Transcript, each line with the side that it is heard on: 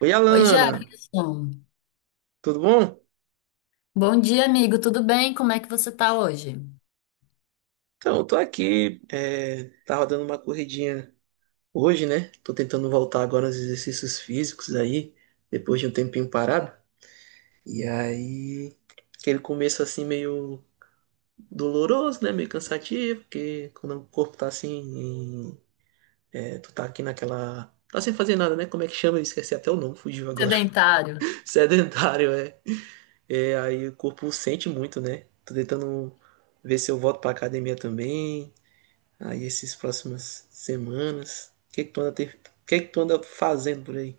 right: Oi,
left: Oi,
right: Alana,
left: Jefferson.
right: tudo bom?
left: Bom dia, amigo. Tudo bem? Como é que você tá hoje?
right: Então, eu tô aqui, tava dando uma corridinha hoje, né? Tô tentando voltar agora aos exercícios físicos aí, depois de um tempinho parado. E aí, aquele começo assim meio doloroso, né? Meio cansativo, porque quando o corpo tá assim, é, tu tá aqui naquela... Tá sem fazer nada, né? Como é que chama? Eu esqueci até o nome, fugiu agora.
left: Sedentário.
right: Sedentário, é. É, aí o corpo sente muito, né? Tô tentando ver se eu volto pra academia também. Aí essas próximas semanas? O que é que tu anda, o que é que tu anda fazendo por aí?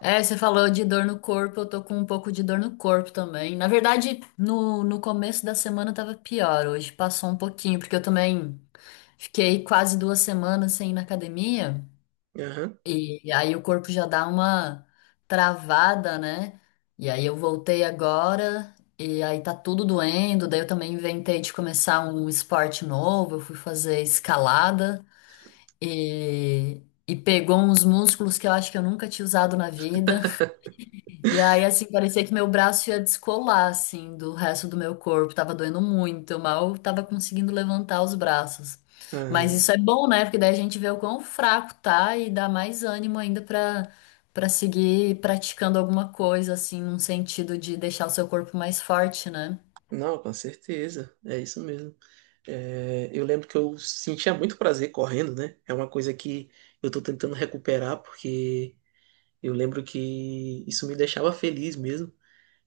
left: É, você falou de dor no corpo, eu tô com um pouco de dor no corpo também. Na verdade, no começo da semana tava pior, hoje passou um pouquinho, porque eu também fiquei quase 2 semanas sem ir na academia,
right: Aham.
left: e aí o corpo já dá uma travada, né? E aí eu voltei agora, e aí tá tudo doendo, daí eu também inventei de começar um esporte novo, eu fui fazer escalada. e, e pegou uns músculos que eu acho que eu nunca tinha usado na vida. E aí, assim, parecia que meu braço ia descolar, assim, do resto do meu corpo. Tava doendo muito, eu mal tava conseguindo levantar os braços. Mas
right: Ah,
left: isso é bom, né? Porque daí a gente vê o quão fraco tá e dá mais ânimo ainda pra seguir praticando alguma coisa, assim, num sentido de deixar o seu corpo mais forte, né?
right: não, com certeza. É isso mesmo. É, eu lembro que eu sentia muito prazer correndo, né? É uma coisa que eu tô tentando recuperar, porque eu lembro que isso me deixava feliz mesmo.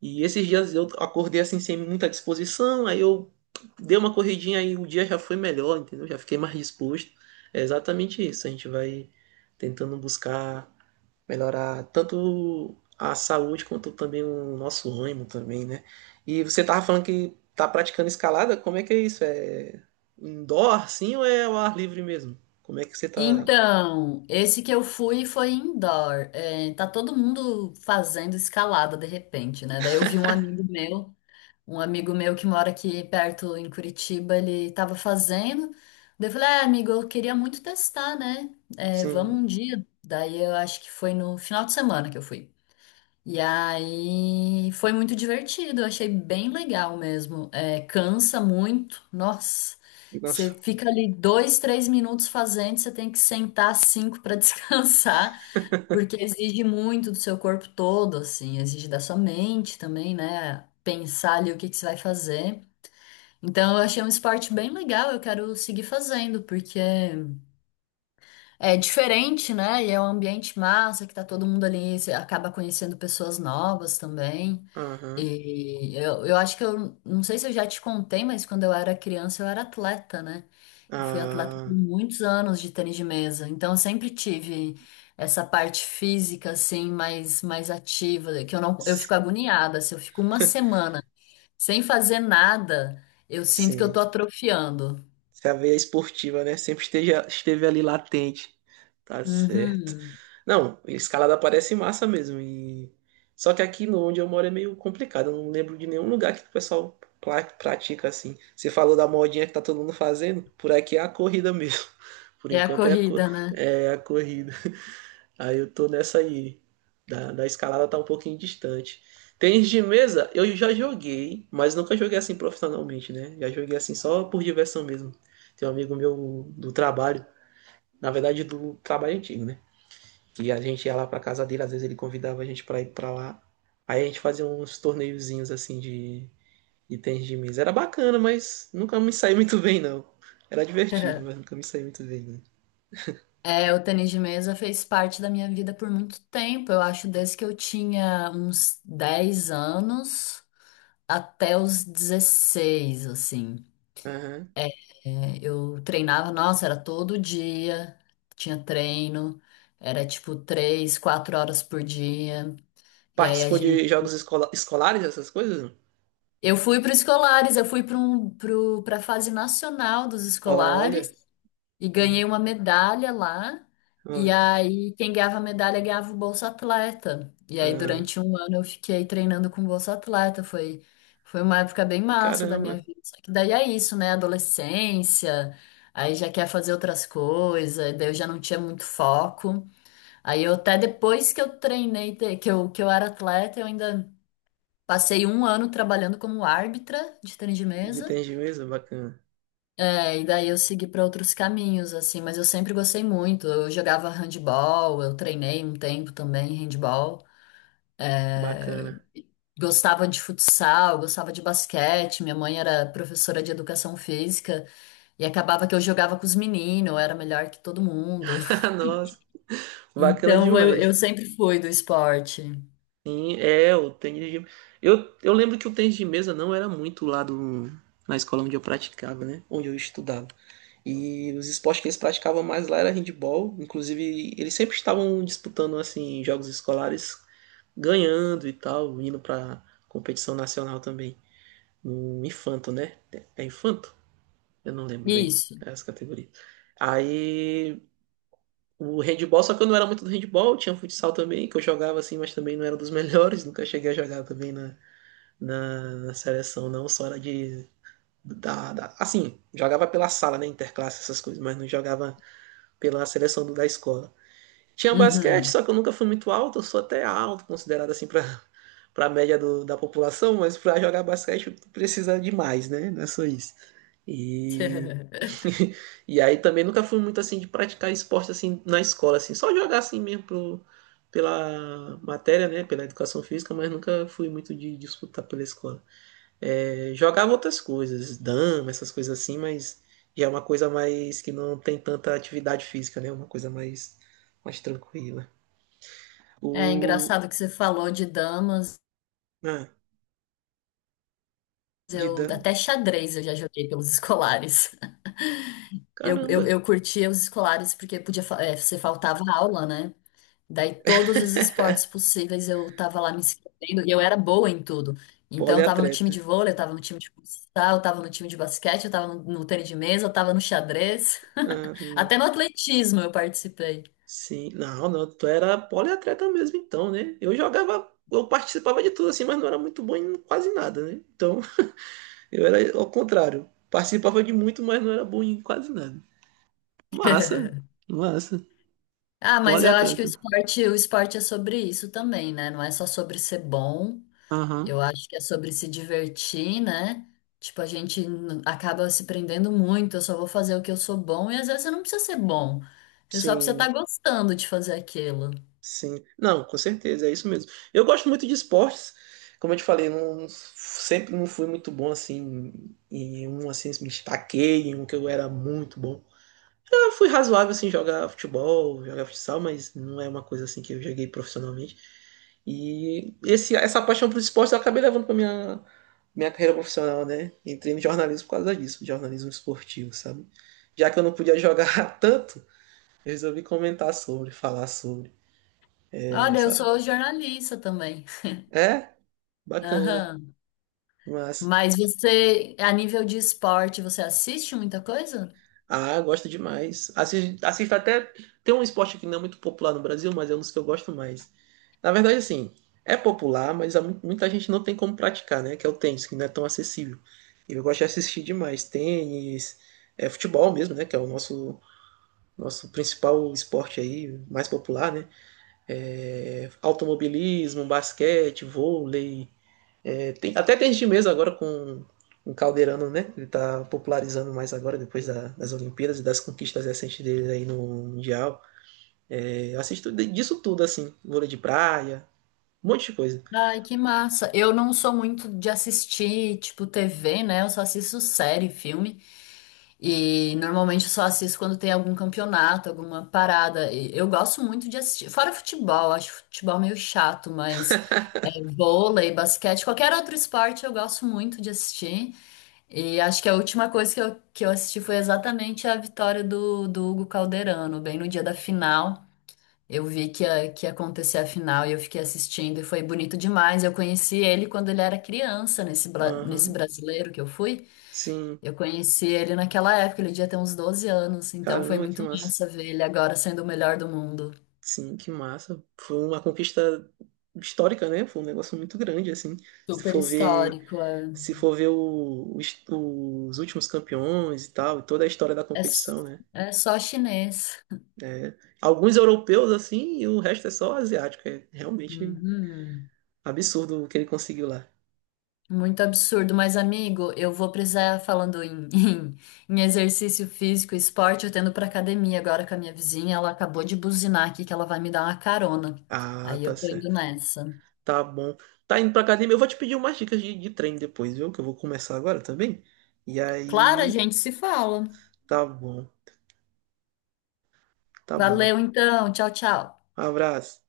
right: E esses dias eu acordei assim sem muita disposição, aí eu dei uma corridinha e o dia já foi melhor, entendeu? Já fiquei mais disposto. É exatamente isso. A gente vai tentando buscar melhorar tanto a saúde quanto também o nosso ânimo também, né? E você tava falando que tá praticando escalada, como é que é isso? É indoor, sim, ou é ao ar livre mesmo? Como é que você tá,
left: Então, esse que eu fui foi indoor. É, tá todo mundo fazendo escalada de repente, né? Daí eu vi um amigo meu que mora aqui perto em Curitiba, ele tava fazendo. Daí eu falei, ah, amigo, eu queria muito testar, né? É, vamos
right: sim,
left: um dia. Daí eu acho que foi no final de semana que eu fui. E aí foi muito divertido, eu achei bem legal mesmo. É, cansa muito, nossa. Você
right: nossa,
left: fica ali 2, 3 minutos fazendo, você tem que sentar cinco para descansar, porque exige muito do seu corpo todo, assim, exige da sua mente também, né? Pensar ali o que que você vai fazer. Então eu achei um esporte bem legal, eu quero seguir fazendo, porque é diferente, né? E é um ambiente massa, que tá todo mundo ali, você acaba conhecendo pessoas novas também.
right: aham,
left: E eu acho que eu não sei se eu já te contei, mas quando eu era criança eu era atleta, né? Eu fui atleta por
right: ah,
left: muitos anos de tênis de mesa, então eu sempre tive essa parte física assim mais ativa, que eu
right: s-
left: fico agoniada, se eu fico uma semana sem fazer nada, eu sinto que eu tô
right: sim.
left: atrofiando.
right: Se a veia esportiva, né, esteve ali latente. Tá certo.
left: Uhum.
right: Não, escalada parece massa mesmo. E... Só que aqui no onde eu moro é meio complicado. Eu não lembro de nenhum lugar que o pessoal pratica assim. Você falou da modinha que tá todo mundo fazendo? Por aqui é a corrida mesmo. Por
left: É a
right: enquanto é
left: corrida, né?
right: é a corrida. Aí eu tô nessa aí. Da escalada tá um pouquinho distante. Tênis de mesa, eu já joguei, mas nunca joguei assim profissionalmente, né? Já joguei assim só por diversão mesmo. Tem um amigo meu do trabalho, na verdade do trabalho antigo, né? Que a gente ia lá pra casa dele, às vezes ele convidava a gente pra ir pra lá. Aí a gente fazia uns torneiozinhos assim de tênis de mesa. Era bacana, mas nunca me saiu muito bem, não. Era divertido, mas nunca me saiu muito bem, né?
left: É, o tênis de mesa fez parte da minha vida por muito tempo. Eu acho desde que eu tinha uns 10 anos, até os 16, assim.
right: Aham.
left: É, eu treinava, nossa, era todo dia, tinha treino, era tipo 3, 4 horas por dia. E aí a
right: Participou de
left: gente.
right: jogos escolares, essas coisas?
left: Eu fui para escolares, eu fui para um, para a fase nacional dos escolares.
right: Olha,
left: E
right: ah,
left: ganhei uma medalha lá. E
right: olha,
left: aí, quem ganhava a medalha ganhava o Bolsa Atleta. E aí,
right: ah,
left: durante um ano, eu fiquei treinando com o Bolsa Atleta. Foi uma época bem massa da minha
right: caramba,
left: vida. Só que daí é isso, né? Adolescência, aí já quer fazer outras coisas, daí eu já não tinha muito foco. Aí, eu até depois que eu treinei, que eu era atleta, eu ainda passei um ano trabalhando como árbitra de tênis de
right: de
left: mesa.
right: tem bacana,
left: É, e daí eu segui para outros caminhos, assim, mas eu sempre gostei muito. Eu jogava handball, eu treinei um tempo também handball.
right: bacana.
left: Gostava de futsal, gostava de basquete. Minha mãe era professora de educação física e acabava que eu jogava com os meninos, eu era melhor que todo mundo.
right: Nossa, bacana
left: Então eu
right: demais.
left: sempre fui do esporte.
right: Sim, é, o tênis de... eu lembro que o tênis de mesa não era muito lá do, na escola onde eu praticava, né? Onde eu estudava. E os esportes que eles praticavam mais lá era handebol. Inclusive, eles sempre estavam disputando, assim, jogos escolares, ganhando e tal, indo pra competição nacional também. No infanto, né? É infanto? Eu não lembro bem
left: Isso.
right: as categorias. Aí o handball, só que eu não era muito do handball, tinha futsal também, que eu jogava assim, mas também não era dos melhores, nunca cheguei a jogar também na seleção, não, só era de. Assim, jogava pela sala, né? Interclasse, essas coisas, mas não jogava pela seleção da escola. Tinha um basquete,
left: Uhum.
right: só que eu nunca fui muito alto, eu sou até alto, considerado assim pra, pra média da população, mas pra jogar basquete precisa de mais, né? Não é só isso. E e aí também nunca fui muito assim de praticar esporte assim na escola, assim, só jogar assim mesmo pela matéria, né, pela educação física, mas nunca fui muito de disputar pela escola. É, jogava outras coisas, dama, essas coisas assim, mas já é uma coisa mais que não tem tanta atividade física, né, é uma coisa mais, mais tranquila.
left: É
right: O...
left: engraçado que você falou de damas,
right: Ah, de
left: eu
right: dama,
left: até xadrez eu já joguei pelos escolares. Eu, eu,
right: caramba,
left: eu curtia os escolares porque podia, você faltava aula, né? Daí todos os esportes possíveis eu tava lá me inscrevendo e eu era boa em tudo. Então eu tava no time de
right: poliatleta.
left: vôlei, eu tava no time de futsal, eu tava no time de basquete, eu tava no tênis de mesa, eu tava no xadrez.
right: Ah, hum.
left: Até no atletismo eu participei.
right: Sim, não, não, tu era poliatleta mesmo então, né? Eu jogava, eu participava de tudo assim, mas não era muito bom em quase nada, né? Então, eu era ao contrário. Participava de muito, mas não era bom em quase nada. Massa, massa.
left: Ah, mas eu acho que o
right: Poliatleta.
left: esporte, o esporte é sobre isso também, né? Não é só sobre ser bom. Eu
right: Aham.
left: acho que é sobre se divertir, né? Tipo, acaba se prendendo muito, eu só vou fazer o que eu sou bom, e às vezes você não precisa ser bom. Você só precisa estar
right: Sim,
left: gostando de fazer aquilo.
right: sim. Não, com certeza, é isso mesmo. Eu gosto muito de esportes. Como eu te falei, não, sempre não fui muito bom assim em um assim, me destaquei em um que eu era muito bom. Eu fui razoável assim em jogar futebol, jogar futsal, mas não é uma coisa assim que eu joguei profissionalmente. E essa paixão por esporte eu acabei levando para minha carreira profissional, né? Entrei no jornalismo por causa disso, jornalismo esportivo, sabe? Já que eu não podia jogar tanto, eu resolvi comentar sobre, falar sobre.
left: Olha, eu
right: Essa...
left: sou jornalista também.
right: É, bacana,
left: Aham.
right: mas
left: Mas você, a nível de esporte, você assiste muita coisa?
right: ah, eu gosto demais. Assisto, assisto até. Tem um esporte que não é muito popular no Brasil, mas é um dos que eu gosto mais. Na verdade, assim, é popular, mas há muita gente não tem como praticar, né? Que é o tênis, que não é tão acessível. E eu gosto de assistir demais. Tênis, é, futebol mesmo, né? Que é o nosso, nosso principal esporte aí, mais popular, né? É, automobilismo, basquete, vôlei. É, tem até tênis de mesa agora com o Calderano, né? Ele tá popularizando mais agora, depois das Olimpíadas e das conquistas recentes dele aí no Mundial. É, eu assisto disso tudo, assim. Vôlei de praia, um monte de coisa.
left: Ai, que massa. Eu não sou muito de assistir, tipo, TV, né? Eu só assisto série, filme. E normalmente eu só assisto quando tem algum campeonato, alguma parada. E eu gosto muito de assistir. Fora futebol, acho futebol meio chato, mas é, vôlei, basquete, qualquer outro esporte eu gosto muito de assistir. E acho que a última coisa que eu assisti foi exatamente a vitória do Hugo Calderano, bem no dia da final. Eu vi que ia acontecer a final e eu fiquei assistindo e foi bonito demais. Eu conheci ele quando ele era criança, nesse
right: Aham.
left: brasileiro que eu fui.
right: Sim,
left: Eu conheci ele naquela época, ele devia ter uns 12 anos, então foi
right: caramba, que
left: muito
right: massa.
left: massa ver ele agora sendo o melhor do mundo.
right: Sim, que massa. Foi uma conquista histórica, né? Foi um negócio muito grande, assim. Se
left: Super
right: for ver,
left: histórico. é,
right: se for ver os últimos campeões e tal, e toda a história da
left: é, s-
right: competição, né?
left: é só chinês.
right: É, alguns europeus assim e o resto é só asiático. É realmente
left: Uhum.
right: absurdo o que ele conseguiu lá.
left: Muito absurdo, mas amigo, eu vou precisar, falando em, em exercício físico, esporte, eu tendo pra academia agora com a minha vizinha, ela acabou de buzinar aqui que ela vai me dar uma carona.
right: Ah,
left: Aí eu
right: tá
left: tô indo
right: certo.
left: nessa.
right: Tá bom. Tá indo pra academia. Eu vou te pedir umas dicas de treino depois, viu? Que eu vou começar agora também. E
left: Claro, a
right: aí,
left: gente se fala.
right: tá bom. Tá bom.
left: Valeu então, tchau, tchau.
right: Abraço.